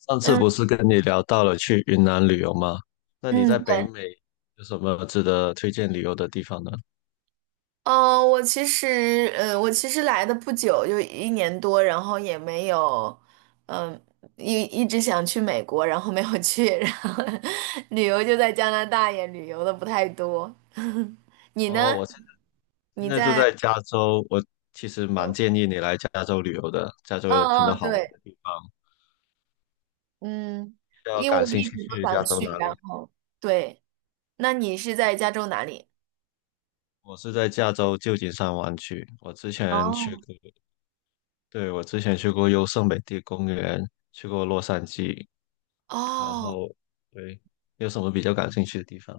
上次嗯不是跟你聊到了去云南旅游吗？那你嗯，在北对。美有什么值得推荐旅游的地方呢？我其实我其实来的不久，就一年多，然后也没有。嗯、一直想去美国，然后没有去，然后 旅游就在加拿大，也旅游的不太多。你哦，呢？我现你在住在？在加州，我其实蛮嗯建议你来加州旅游的。加州有很多嗯嗯，好玩对。的地方，嗯，比较因为我感兴一趣直都去加想州去，哪然里？后对，那你是在加州哪里？我是在加州旧金山湾区，我之前去哦过，对，我之前去过优胜美地公园，去过洛杉矶，然哦。后对，有什么比较感兴趣的地方？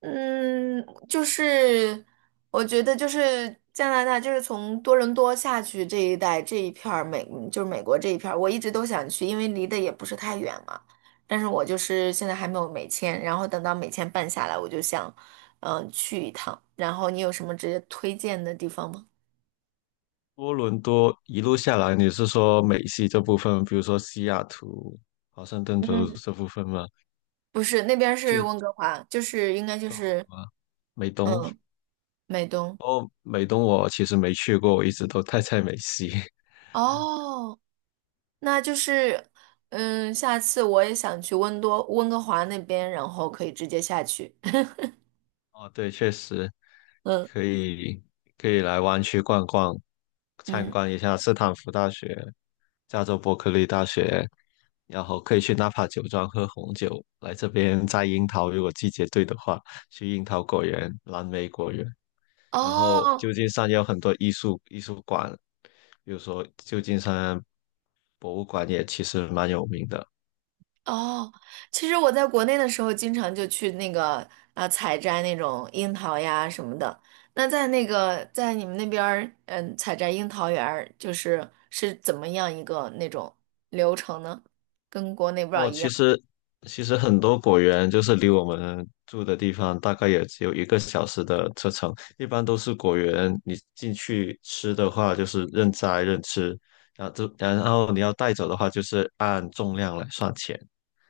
嗯，就是我觉得就是加拿大，就是从多伦多下去这一带这一片儿美，就是美国这一片儿，我一直都想去，因为离得也不是太远嘛。但是我就是现在还没有美签，然后等到美签办下来，我就想，去一趟。然后你有什么直接推荐的地方吗？多伦多一路下来，你是说美西这部分，比如说西雅图、华盛顿州嗯，这部分吗？不是，那边儿去是什温哥华，就是应该就是么美东？嗯，美东。哦，美东我其实没去过，我一直都待在美西。哦。那就是，嗯，下次我也想去温哥华那边，然后可以直接下去。哦，对，确实嗯可以来湾区逛逛，参嗯，观一下斯坦福大学、加州伯克利大学，然后可以去纳帕酒庄喝红酒。来这边摘樱桃，如果季节对的话，去樱桃果园、蓝莓果园。然后哦旧金山也有很多艺术馆，比如说旧金山博物馆也其实蛮有名的。哦，其实我在国内的时候，经常就去那个采摘那种樱桃呀什么的。那在那个在你们那边儿，嗯，采摘樱桃园儿就是是怎么样一个那种流程呢？跟国内不知道哦，一其样。实很多果园就是离我们住的地方大概也只有一个小时的车程，一般都是果园，你进去吃的话就是任摘任吃，然后就你要带走的话就是按重量来算钱。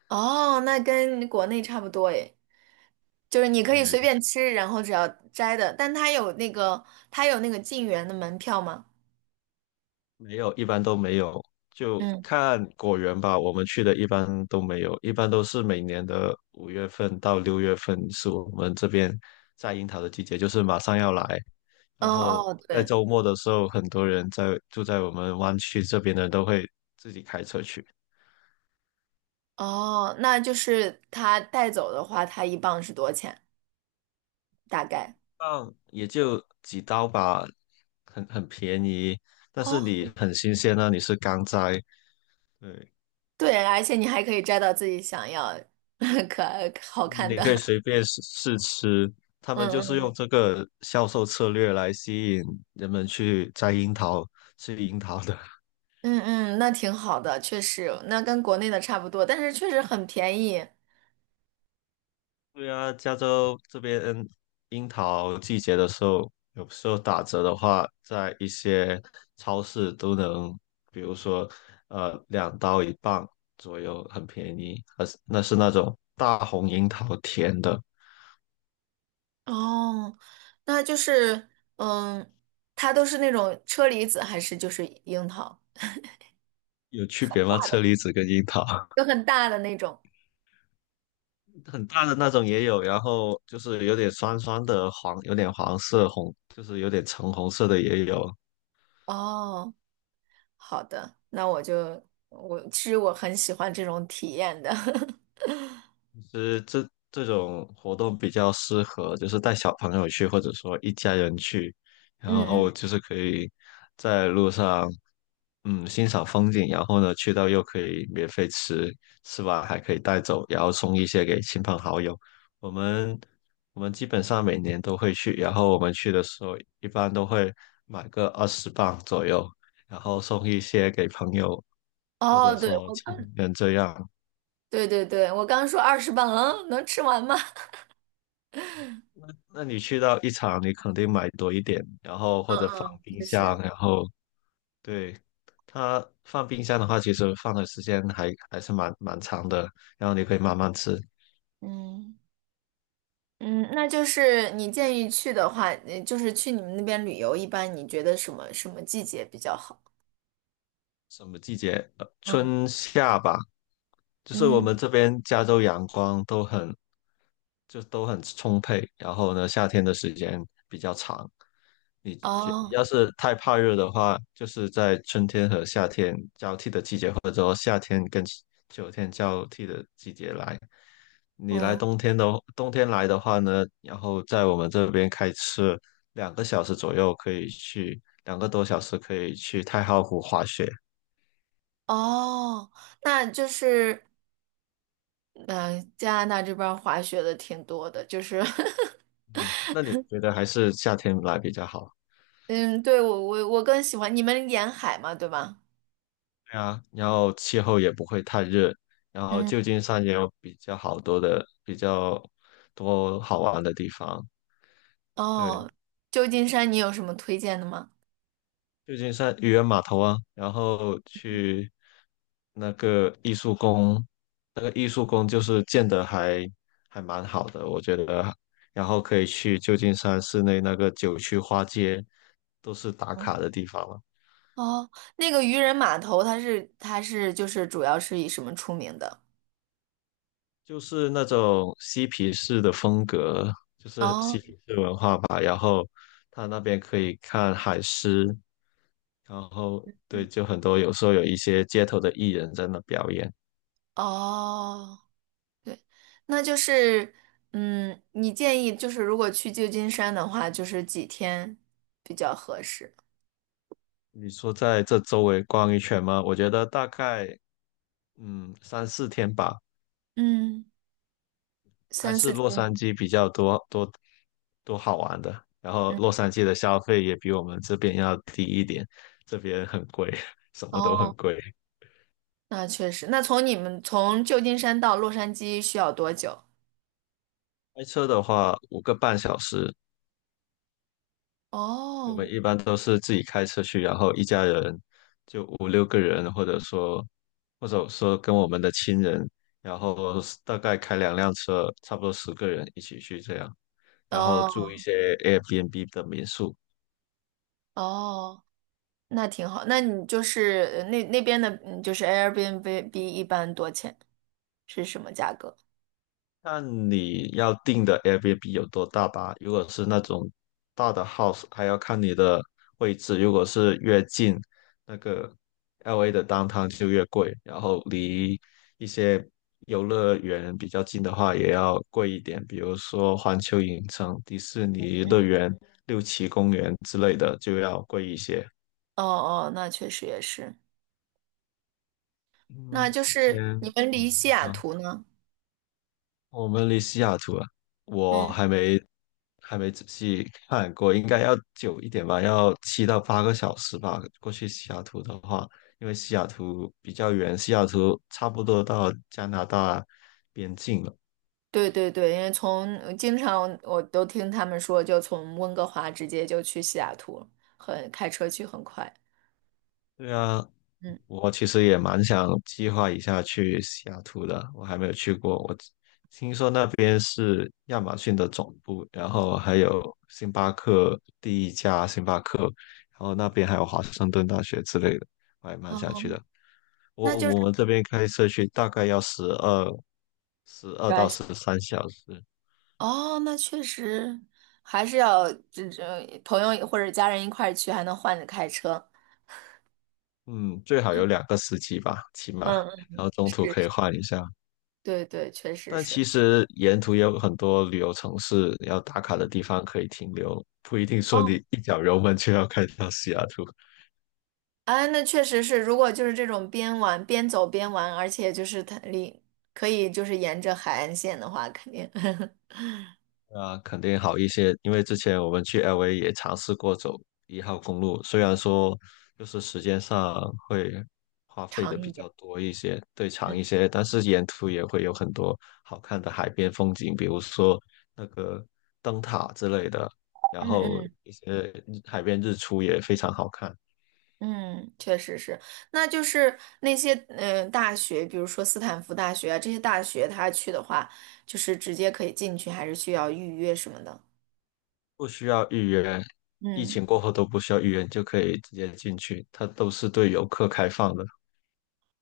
哦，那跟国内差不多诶。就是你可以对，随便吃，然后只要摘的，但它有那个进园的门票吗？没有，一般都没有，就嗯，看果园吧。我们去的一般都没有，一般都是每年的5月份到6月份是我们这边摘樱桃的季节，就是马上要来。哦然后哦，在对。周末的时候，很多人住在我们湾区这边的都会哦，那就是它带走的话，它一磅是多少钱？大概？放，也就几刀吧，很便宜，但是你哦，很新鲜啊，你是刚摘，对。对，而且你还可以摘到自己想要 可爱好看你的。可以随 便试试吃。他们就嗯是嗯用这个销售策略来吸引人们去摘樱桃、吃樱桃的。嗯嗯，那挺好的，确实，那跟国内的差不多，但是确实很便宜。对啊，加州这边樱桃季节的时候，有时候打折的话，在一些超市都能，比如说两刀一磅左右，很便宜。而是那是那种大红樱桃，甜的，哦，那就是，嗯，它都是那种车厘子还是就是樱桃？有区别吗？车厘子跟樱桃？就很大的那种。很大的那种也有，然后就是有点酸酸的黄，有点黄色红，就是有点橙红色的也有。哦，好的，那我就我其实我很喜欢这种体验的。其实这种活动比较适合，就是带小朋友去，或者说一家人去，然嗯嗯，后就是可以在路上，嗯，欣赏风景，然后呢，去到又可以免费吃，吃完还可以带走，然后送一些给亲朋好友。我们基本上每年都会去，然后我们去的时候一般都会买个20磅左右，然后送一些给朋友或哦，者对，说我亲刚人这样。对对对，我刚说20磅，嗯，能吃完吗？那那你去到一场，你肯定买多一点，然后嗯或者放嗯，冰确箱，实。然后对它放冰箱的话，其实放的时间还是蛮长的，然后你可以慢慢吃。嗯嗯，那就是你建议去的话，就是去你们那边旅游，一般你觉得什么季节比较好？什么季节？嗯春夏吧，就是我嗯，们这边加州阳光都很都很充沛，然后呢，夏天的时间比较长。你觉哦要是太怕热的话，就是在春天和夏天交替的季节，或者说夏天跟秋天交替的季节来。你来嗯冬天的来的话呢，然后在我们这边开车2个小时左右可以去，2个多小时可以去太浩湖滑雪。哦，那就是嗯、加拿大这边儿滑雪的挺多的，就是 那你觉得还是夏天来比较好？嗯，对，我更喜欢你们沿海嘛，对吧？对啊，然后气候也不会太热，然后嗯，旧金山也有比较好多的、比较多好玩的地方。对，哦，旧金山你有什么推荐的吗？旧金山渔人码头啊，然后去那个艺术宫，那个艺术宫就是建的还蛮好的，我觉得。然后可以去旧金山市内那个九曲花街，都是打嗯，卡的地方了。哦，那个渔人码头，它是就是主要是以什么出名的？就是那种嬉皮士的风格，就是哦嬉皮士文化吧。然后他那边可以看海狮，然后对，就很多有时候有一些街头的艺人在那表演。哦，对。那就是嗯，你建议就是如果去旧金山的话，就是几天比较合适？你说在这周围逛一圈吗？我觉得大概3、4天吧，嗯，还三是四洛杉天。矶比较多好玩的。然后嗯，洛杉矶的消费也比我们这边要低一点，这边很贵，什么都很哦，贵。那确实，那从你们从旧金山到洛杉矶需要多久？开车的话，5个半小时，我们哦，一般都是自己开车去，然后一家人5、6个人，或者说，跟我们的亲人，然后大概开2辆车，差不多10个人一起去这样，然后住哦一些 Airbnb 的民宿，哦，那挺好。那你就是那那边的，嗯就是 Airbnb 一般多钱是什么价格？看你要订的 Airbnb 有多大吧。如果是那种大的 house,还要看你的位置。如果是越近那个 LA 的 downtown 就越贵，然后离一些游乐园比较近的话也要贵一点，比如说环球影城、迪士尼乐嗯，园、六旗公园之类的就要贵一些。哦哦，那确实也是。那嗯，就是你嗯，们离西雅图呢？我们离西雅图啊，我嗯，还没仔细看过，应该要久一点吧，要7到8个小时吧。过去西雅图的话，因为西雅图比较远，西雅图差不多到加拿大边境了。对对对，因为从经常我都听他们说，就从温哥华直接就去西雅图了，很开车去很快。对啊，嗯，我其实也蛮想计划一下去西雅图的，我还没有去过。我听说那边是亚马逊的总部，然后还有星巴克第一家星巴克，然后那边还有华盛顿大学之类的，我还蛮想去哦的。我们这边开车去大概要十二抓到一下。十三小时，哦，那确实还是要这朋友或者家人一块儿去，还能换着开车。嗯，最好有2个司机吧，起码，嗯。然后中是，途可以是换一下。对对，确实但是。其实沿途也有很多旅游城市要打卡的地方可以停留，不一定说哦，你一脚油门就要开到西雅图，啊，那确实是，如果就是这种边玩边玩，而且就是它离可以就是沿着海岸线的话，肯定 啊，肯定好一些。因为之前我们去 LA 也尝试过走1号公路，虽然说就是时间上会花费长的一比点。较多一些，对长嗯一些，但是沿途也会有很多好看的海边风景，比如说那个灯塔之类的，然嗯后嗯一些海边日出也非常好看。嗯，确实是。那就是那些大学，比如说斯坦福大学啊这些大学，他去的话，就是直接可以进去，还是需要预约什么的？不需要预约，疫嗯。情过后都不需要预约，你就可以直接进去，它都是对游客开放的。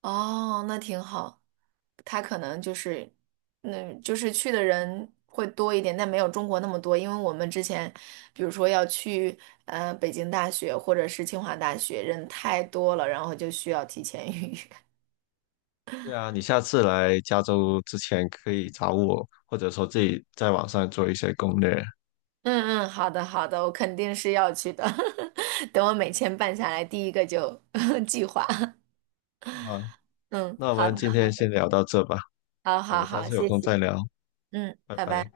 哦，那挺好。他可能就是，嗯，就是去的人会多一点，但没有中国那么多。因为我们之前，比如说要去北京大学或者是清华大学，人太多了，然后就需要提前预约。对啊，你下次来加州之前可以找我，或者说自己在网上做一些攻略。嗯嗯，好的好的，我肯定是要去的。等我美签办下来，第一个就 计划。啊，嗯，那我好们的，今天先聊到这吧，好我好们下好，次有谢空谢。再聊，嗯，拜拜拜。拜。